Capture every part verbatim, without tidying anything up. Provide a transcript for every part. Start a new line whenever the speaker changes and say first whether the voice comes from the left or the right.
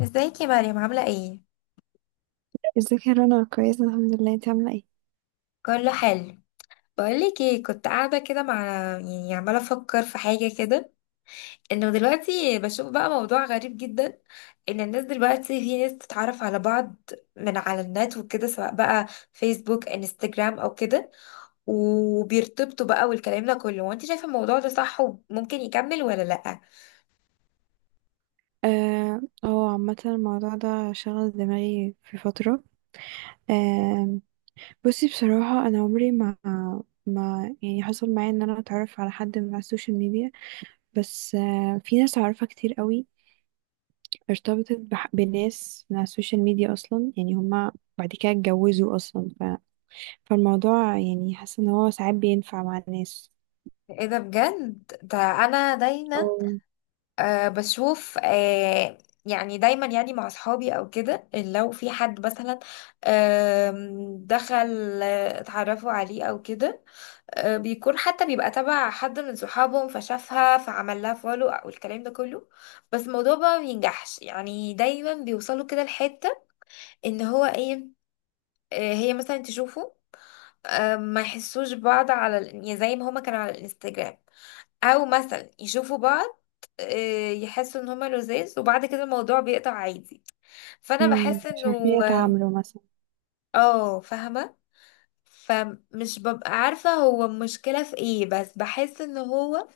left: ازيك يا مريم، عاملة ايه؟
right: ازيك يا رنا، كويسة الحمد لله، انت عاملة ايه؟
left: كله حلو. بقولك ايه، كنت قاعدة كده مع يعني عمالة افكر في حاجة كده، انه دلوقتي بشوف بقى موضوع غريب جدا، ان الناس دلوقتي في ناس تتعرف على بعض من على النت وكده، سواء بقى فيسبوك، انستجرام، او كده، وبيرتبطوا بقى والكلام ده كله. وانت شايفة الموضوع ده صح وممكن يكمل ولا لأ؟
right: اه، هو عامة الموضوع ده شغل دماغي في فترة. آه. بصي بصراحة انا عمري ما ما يعني حصل معايا ان انا اتعرف على حد من على السوشيال ميديا. بس آه في ناس اعرفها كتير قوي ارتبطت بح- بناس من على السوشيال ميديا اصلا، يعني هما بعد كده اتجوزوا اصلا ف... فالموضوع، يعني حاسة ان هو ساعات بينفع مع الناس
left: ايه ده بجد ده؟ انا دايما
right: او
left: أه بشوف أه يعني دايما، يعني مع اصحابي او كده، إن لو في حد مثلا آم، دخل، آه، اتعرفوا عليه او كده. آه، بيكون حتى بيبقى تبع حد من صحابهم، فشافها فعمل لها فولو او الكلام ده كله. بس الموضوع بقى ما بينجحش، يعني دايما بيوصلوا كده لحتة ان هو ايه، آه، هي مثلا تشوفه، آه، ما يحسوش بعض على ال- يعني زي ما هما كانوا على الانستجرام، او مثلا يشوفوا بعض، آه، يحسوا ان هما لذاذ وبعد كده الموضوع بيقطع عادي. فانا
right: مم،
left: بحس
right: مش
left: انه
right: عارفين يتعاملوا مثلا.
left: اه، فاهمه. فمش ببقى عارفه هو المشكله في ايه، بس بحس ان هو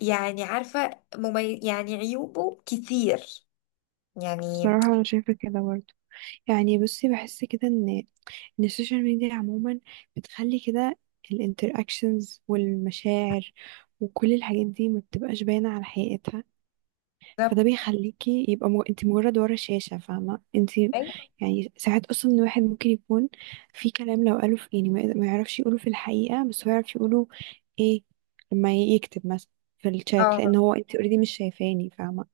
left: يعني عارفه ممي... يعني عيوبه كتير يعني.
right: بصراحة انا شايفة كده برضه. يعني بصي بحس كده ان ان السوشيال ميديا عموما بتخلي كده الانتراكشنز والمشاعر، وكل الحاجات دي ما بتبقاش باينة على حقيقتها. فده
left: بالظبط.
right: بيخليكي يبقى مو... انت مجرد ورا شاشة، فاهمة انت؟
left: أيوة،
right: يعني ساعات اصلا الواحد ممكن يكون في كلام لو قاله في، يعني ما ما يعرفش يقوله في الحقيقة، بس هو يعرف يقوله، ايه، لما يكتب مثلا في الشات، لان
left: اه،
right: هو انت اوريدي مش شايفاني، فاهمة؟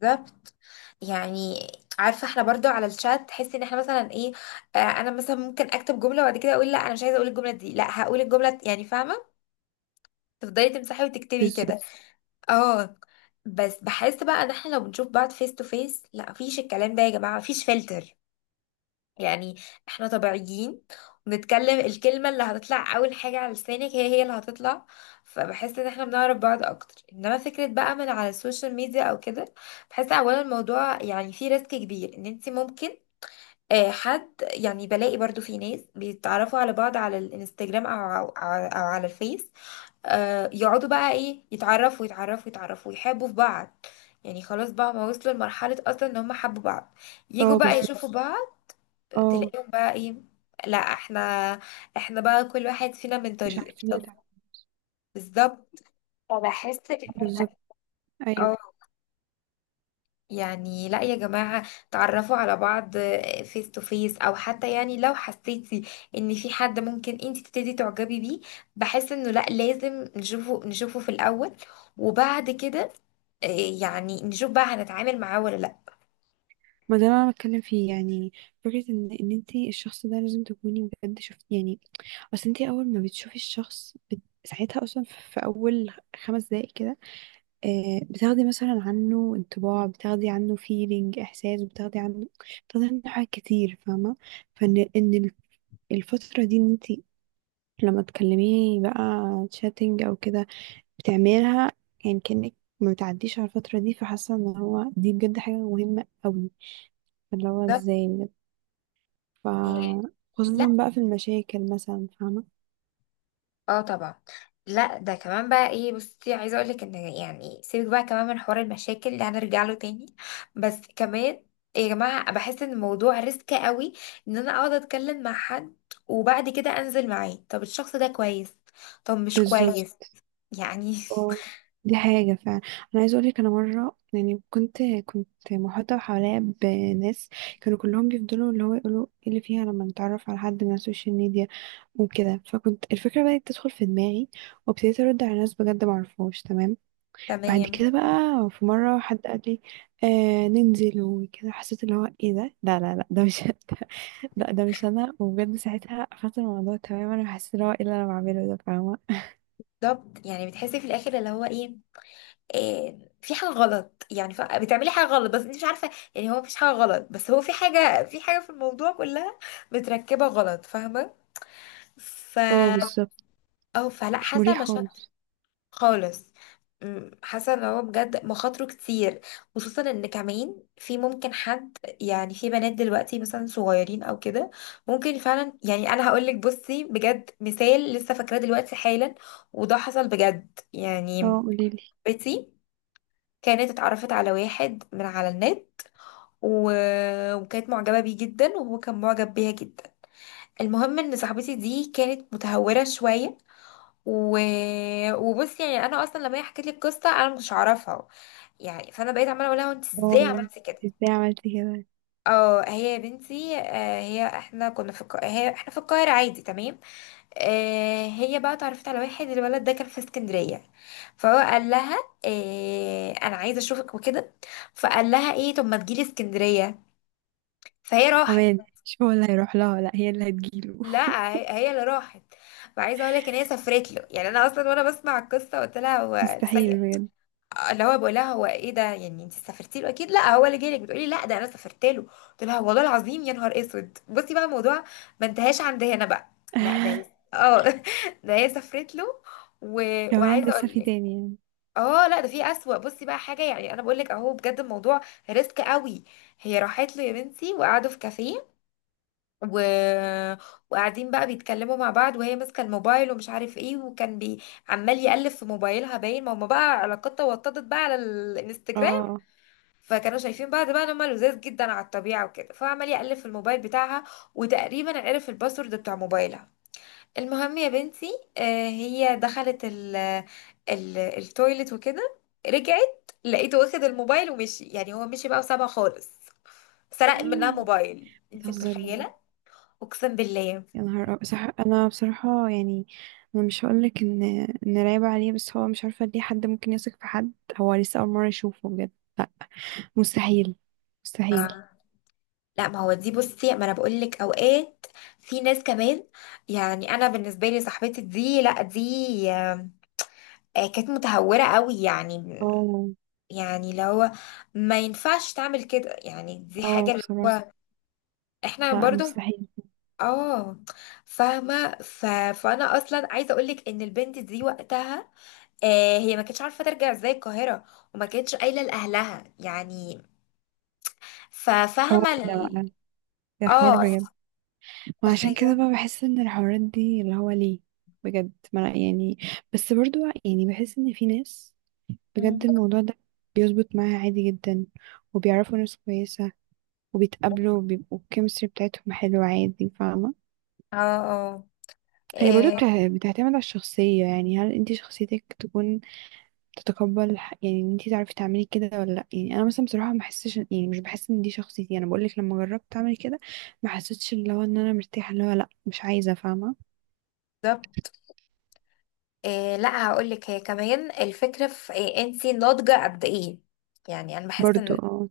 left: بالظبط. يعني عارفه احنا برضو على الشات تحسي ان احنا مثلا ايه، آه، انا مثلا ممكن اكتب جمله وبعد كده اقول لا انا مش عايزه اقول الجمله دي، لا هقول الجمله، يعني فاهمه، تفضلي تمسحي وتكتبي
right: بالظبط.
left: كده. اه. بس بحس بقى ان احنا لو بنشوف بعض فيس تو فيس لا مفيش الكلام ده يا جماعه، مفيش فلتر يعني، احنا طبيعيين، ونتكلم الكلمه اللي هتطلع اول حاجه على لسانك هي هي اللي هتطلع. فبحس ان احنا بنعرف بعض اكتر، انما فكره بقى من على السوشيال ميديا او كده، بحس اولا الموضوع يعني فيه ريسك كبير ان انت ممكن آه، حد، يعني بلاقي برضو في ناس بيتعرفوا على بعض على الانستجرام او او أو على الفيس، آه، يقعدوا بقى ايه يتعرفوا يتعرفوا يتعرفوا يحبوا في بعض، يعني خلاص بقى ما وصلوا لمرحلة اصلا ان هم حبوا بعض، يجوا
right: اه
left: بقى
right: بالظبط.
left: يشوفوا بعض،
right: اه
left: تلاقيهم بقى ايه، لا احنا احنا بقى كل واحد فينا من
right: مش
left: طريق،
right: عارفين
left: طب.
right: يدعموا.
left: بالظبط. فبحس كده
right: بالظبط. ايوه،
left: يعني لا يا جماعة، تعرفوا على بعض فيس تو فيس، او حتى يعني لو حسيتي ان في حد ممكن انت تبتدي تعجبي بيه، بحس انه لا لازم نشوفه نشوفه في الاول، وبعد كده آه، يعني نشوف بقى هنتعامل معاه ولا لا.
right: ما ده اللي انا بتكلم فيه يعني، فكره ان ان انت الشخص ده لازم تكوني بجد شفت، يعني اصل انت اول ما بتشوفي الشخص بت... ساعتها اصلا في اول خمس دقايق كده آه بتاخدي مثلا عنه انطباع، بتاخدي عنه فيلينج، احساس بتاخدي عنه، بتاخدي عنه حاجات كتير، فاهمه؟ فان ان الفتره دي، ان انت لما تكلميه بقى، تشاتنج او كده، بتعملها يعني كأنك ما بتعديش على الفترة دي. فحاسة ان هو دي بجد حاجة مهمة قوي، اللي هو
left: بالظبط.
right: ازاي بجد. ف
left: آه،
right: خصوصا
left: لا،
right: بقى في المشاكل مثلا، فاهمة؟
left: اه، طبعا. لا ده كمان بقى ايه، بصي، عايزه اقول لك ان يعني سيبك بقى كمان من حوار المشاكل اللي هنرجع له تاني، بس كمان يا جماعه بحس ان الموضوع ريسك قوي، ان انا اقعد اتكلم مع حد وبعد كده انزل معاه. طب الشخص ده كويس، طب مش
right: بالظبط.
left: كويس، يعني.
right: اه دي حاجة فعلا. أنا عايزة أقولك، أنا مرة يعني كنت كنت محاطة حواليا بناس كانوا كلهم بيفضلوا اللي هو يقولوا ايه اللي فيها لما نتعرف على حد من على السوشيال ميديا وكده، فكنت الفكرة بدأت تدخل في دماغي، وابتديت أرد على ناس بجد معرفهاش. تمام. بعد
left: تمام.
right: كده بقى في مرة حد قال لي آه ننزل وكده، حسيت اللي هو ايه ده؟ لا لا لا، ده مش لا ده مش انا، وبجد ساعتها قفلت الموضوع تماما وحسيت اللي هو ايه اللي انا بعمله ده، فاهمة؟
left: بالظبط، يعني بتحسي في الاخر اللي هو ايه، إيه، في حاجه غلط، يعني ف- بتعملي حاجه غلط، بس انت مش عارفه، يعني هو مفيش حاجه غلط بس هو في حاجه في حاجه في الموضوع كلها متركبه غلط، فاهمه. ف
right: اه بالظبط.
left: اه، فلا،
right: مش
left: حاسه
right: مريح
left: مشاكل
right: خالص.
left: خالص. أمم، حاسه ان هو بجد مخاطره كتير، خصوصا ان كمان في ممكن حد، يعني في بنات دلوقتي مثلا صغيرين او كده، ممكن فعلا. يعني انا هقول لك بصي، بجد مثال لسه فاكراه دلوقتي حالا، وده حصل بجد يعني.
right: اه قوليلي.
left: بنتي كانت اتعرفت على واحد من على النت، و... وكانت معجبه بيه جدا وهو كان معجب بيها جدا. المهم ان صاحبتي دي كانت متهوره شويه، و... وبصي يعني انا اصلا لما هي حكت لي القصه انا ما كنتش اعرفها، يعني فانا بقيت عماله اقول لها انت
right: اه،
left: ازاي عملتي كده.
right: انت ازاي عملتي كده؟
left: اه، هي يا بنتي، آه هي احنا كنا في الق... هي احنا في القاهره عادي، تمام. آه هي بقى اتعرفت على واحد، الولد ده كان في اسكندريه، فهو قال لها آه انا عايزه اشوفك وكده، فقال لها ايه، طب ما تجيلي اسكندريه، فهي راحت.
right: كمان مش هو اللي هيروح لها، لا هي اللي هتجيله؟
left: لا، هي هي اللي راحت. فعايزه اقول لك ان هي سافرت له، يعني انا اصلا وانا بسمع القصه قلت لها هو
right: مستحيل
left: ثانيه،
right: بجد.
left: اللي هو بقول لها هو ايه ده، يعني انت سافرتي له؟ اكيد لا، هو اللي جالك، بتقولي لا، ده انا سافرت له. قلت لها والله العظيم يا نهار اسود. بصي بقى، الموضوع ما انتهاش عند هنا بقى. لا ده هي، اه، ده هي سافرت له، و...
right: كمان
left: وعايزه
right: لسه
left: اقول
right: في
left: لك،
right: تاني يعني؟
left: اه، لا ده في اسوأ. بصي بقى حاجه، يعني انا بقول لك اهو بجد الموضوع ريسك قوي. هي راحت له يا بنتي وقعدوا في كافيه، و... وقاعدين بقى بيتكلموا مع بعض، وهي ماسكه الموبايل، ومش عارف ايه، وكان بي... عمال يقلب في موبايلها، باين ما هم بقى علاقتها وطدت بقى على الانستجرام،
right: اه.
left: فكانوا شايفين بعض بقى ان هما لذاذ جدا على الطبيعه وكده، فعمال يقلب في الموبايل بتاعها، وتقريبا عرف الباسورد بتاع موبايلها. المهم يا بنتي، آه، هي دخلت ال ال التويلت وكده، رجعت لقيته واخد الموبايل ومشي، يعني هو مشي بقى وسابها خالص، سرق منها
right: ايه؟
left: موبايل، انت
right: بتهزري؟
left: متخيله؟ اقسم بالله.
right: يا نهار أب- صح. انا بصراحة يعني انا مش هقولك ان ان رايبة عليه، بس هو مش عارفة ليه حد ممكن يثق في حد، هو لسه اول مرة يشوفه بجد. لا. مستحيل. مستحيل.
left: آه. لا، ما هو دي بصي، ما انا بقول لك اوقات في ناس كمان، يعني انا بالنسبه لي صاحبتي دي، لا، دي آه، آه، كانت متهورة قوي يعني،
right: اه.
left: يعني اللي هو ما ينفعش تعمل كده، يعني دي حاجة
right: اه
left: اللي
right: بصراحة
left: هو احنا
right: لا
left: برضو،
right: مستحيل.
left: اه، فاهمة ف... فانا اصلا عايزة اقولك ان البنت دي وقتها آه هي ما كانتش عارفة ترجع ازاي القاهرة، وما كانتش قايلة لأهلها يعني.
right: حوار
left: ففاهمة
right: ده
left: ال...
right: بقى، ده حوار
left: اه،
right: بجد. وعشان كده
left: تخيل.
right: بقى بحس ان الحوارات دي اللي هو ليه بجد ما لا يعني. بس برضو يعني بحس ان في ناس بجد
left: مم.
right: الموضوع ده بيظبط معاها عادي جدا، وبيعرفوا ناس كويسة وبيتقابلوا وبيبقوا الكيمستري بتاعتهم حلوة عادي، فاهمة؟
left: اه، اه،
right: هي برضو
left: إيه،
right: بتع- بتعتمد على الشخصية، يعني هل انتي شخصيتك تكون تتقبل الح- يعني ان انتي تعرفي تعملي كده ولا لا؟ يعني انا مثلا بصراحة ما بحسش، يعني مش بحس ان دي شخصيتي. انا بقولك لما جربت اعمل كده ما حسيتش اللي هو ان انا مرتاحة، اللي هو لا مش عايزة، فاهمة؟
left: بالظبط. إيه، لا هقول لك، هي كمان الفكره في إيه انت ناضجه قد ايه، يعني انا بحس
right: برضو
left: ان
right: اه.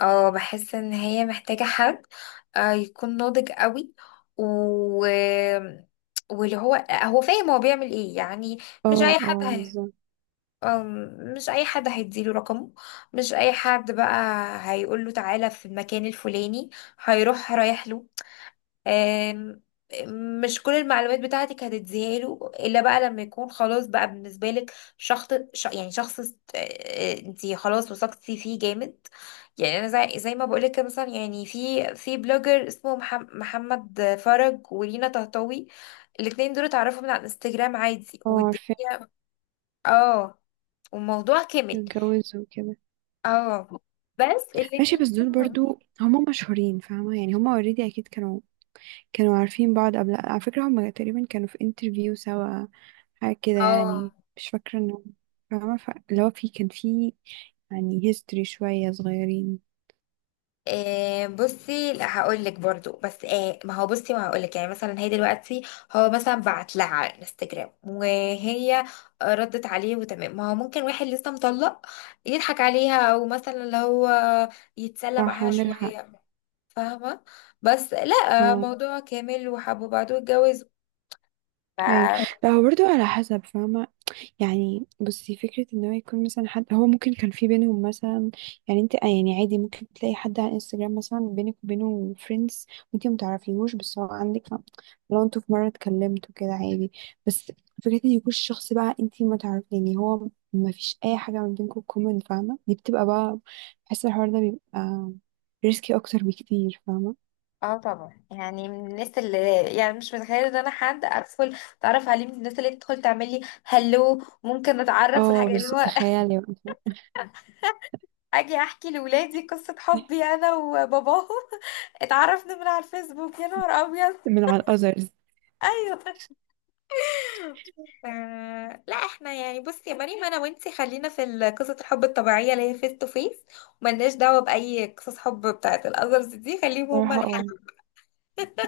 left: اه، بحس ان هي محتاجة حد آه، يكون ناضج قوي و واللي هو هو فاهم هو بيعمل ايه يعني، مش
right: اه.
left: اي حد
right: اه
left: هي...
right: بالظبط.
left: أم، مش اي حد هيديله رقمه، مش اي حد بقى هيقول له تعالى في المكان الفلاني هيروح رايح له، آم، مش كل المعلومات بتاعتك هتديها له الا بقى لما يكون خلاص بقى بالنسبه لك شخص، ش- يعني شخص انت خلاص وثقتي فيه جامد. يعني انا زي, زي ما بقولك كده، مثلا يعني في في بلوجر اسمه محم- محمد فرج، ولينا طهطاوي، الاتنين دول اتعرفوا من على الانستجرام عادي،
right: اه عارفة.
left: والدنيا. اه. والموضوع كمل.
right: اتجوز وكده.
left: اه. بس
right: ماشي،
left: الاتنين
right: بس دول
left: كانوا.
right: برضو هما مشهورين، فاهمة؟ يعني هما اوريدي اكيد كانوا كانوا عارفين بعض قبل، على فكرة هما تقريبا كانوا في انترفيو سوا، حاجة كده يعني،
left: اه.
right: مش فاكرة انه، فاهمة ف... اللي هو في كان في يعني هيستوري شوية صغيرين.
left: آه بصي، لا هقول لك برضو، بس آه ما هو بصي، ما هقول لك يعني مثلا، هي دلوقتي هو مثلا بعت لها على الانستجرام وهي ردت عليه وتمام، ما هو ممكن واحد لسه مطلق يضحك عليها، او مثلا اللي هو يتسلى
right: صح
left: معاها
right: عندك حق.
left: شوية، فاهمة؟ بس لا،
right: اه
left: موضوع كامل وحبوا بعض واتجوزوا
right: ايوه.
left: ف-
right: لا هو برضه على حسب فاهمة. يعني بصي فكرة ان هو يكون مثلا حد هو ممكن كان في بينهم مثلا، يعني انت آه يعني عادي ممكن تلاقي حد على انستجرام مثلا بينك وبينه فريندز وانت متعرفيهوش، بس هو عندك ف- لو انتوا في مرة اتكلمتوا كده عادي، بس فكرة ان يكون الشخص بقى انت ما تعرف، يعني هو ما فيش اي حاجة ما بينكم كومن، فاهمة؟ دي بتبقى بقى، بحس الحوار ده بيبقى ريسكي اكتر بكتير، فاهمة؟
left: اه طبعا، يعني من الناس اللي، يعني مش متخيله ان انا حد ادخل اتعرف عليه، من الناس اللي تدخل تعمل لي هلو، ممكن نتعرف،
right: اه
left: والحاجه اللي
right: بالظبط،
left: هو
right: تخيلي بقى،
left: اجي احكي لولادي قصة حبي انا وباباهم، اتعرفنا من على الفيسبوك، يا نهار ابيض.
right: من على الاذرز.
left: ايوه. آه، لا، احنا يعني بصي يا مريم، انا وانتي خلينا في ال- قصة الحب الطبيعية اللي هي فيس تو فيس، وملناش دعوة بأي قصص حب بتاعت الأذرز دي، خليهم هما
right: صراحة
left: الحل.
right: اه،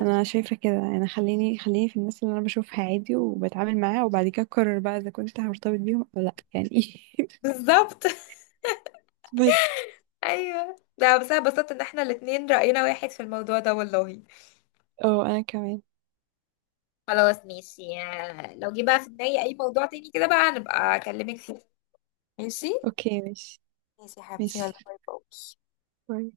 right: انا شايفه كده، يعني خليني خليني في الناس اللي انا بشوفها عادي وبتعامل معاها، وبعد كده اقرر بقى اذا كنت هرتبط بيهم او لا يعني.
left: بالظبط.
right: بس
left: ايوه. ده بس انا اتبسطت ان احنا الاتنين رأينا واحد في الموضوع ده والله.
right: اه انا كمان.
left: خلاص، ماشي، آه، لو جه بقى في دماغي اي موضوع تاني كده بقى هنبقى اكلمك فيه. ماشي.
right: اوكي ماشي.
left: ماشي يا حبيبتي، يلا،
right: ماشي،
left: باي باي.
right: باي.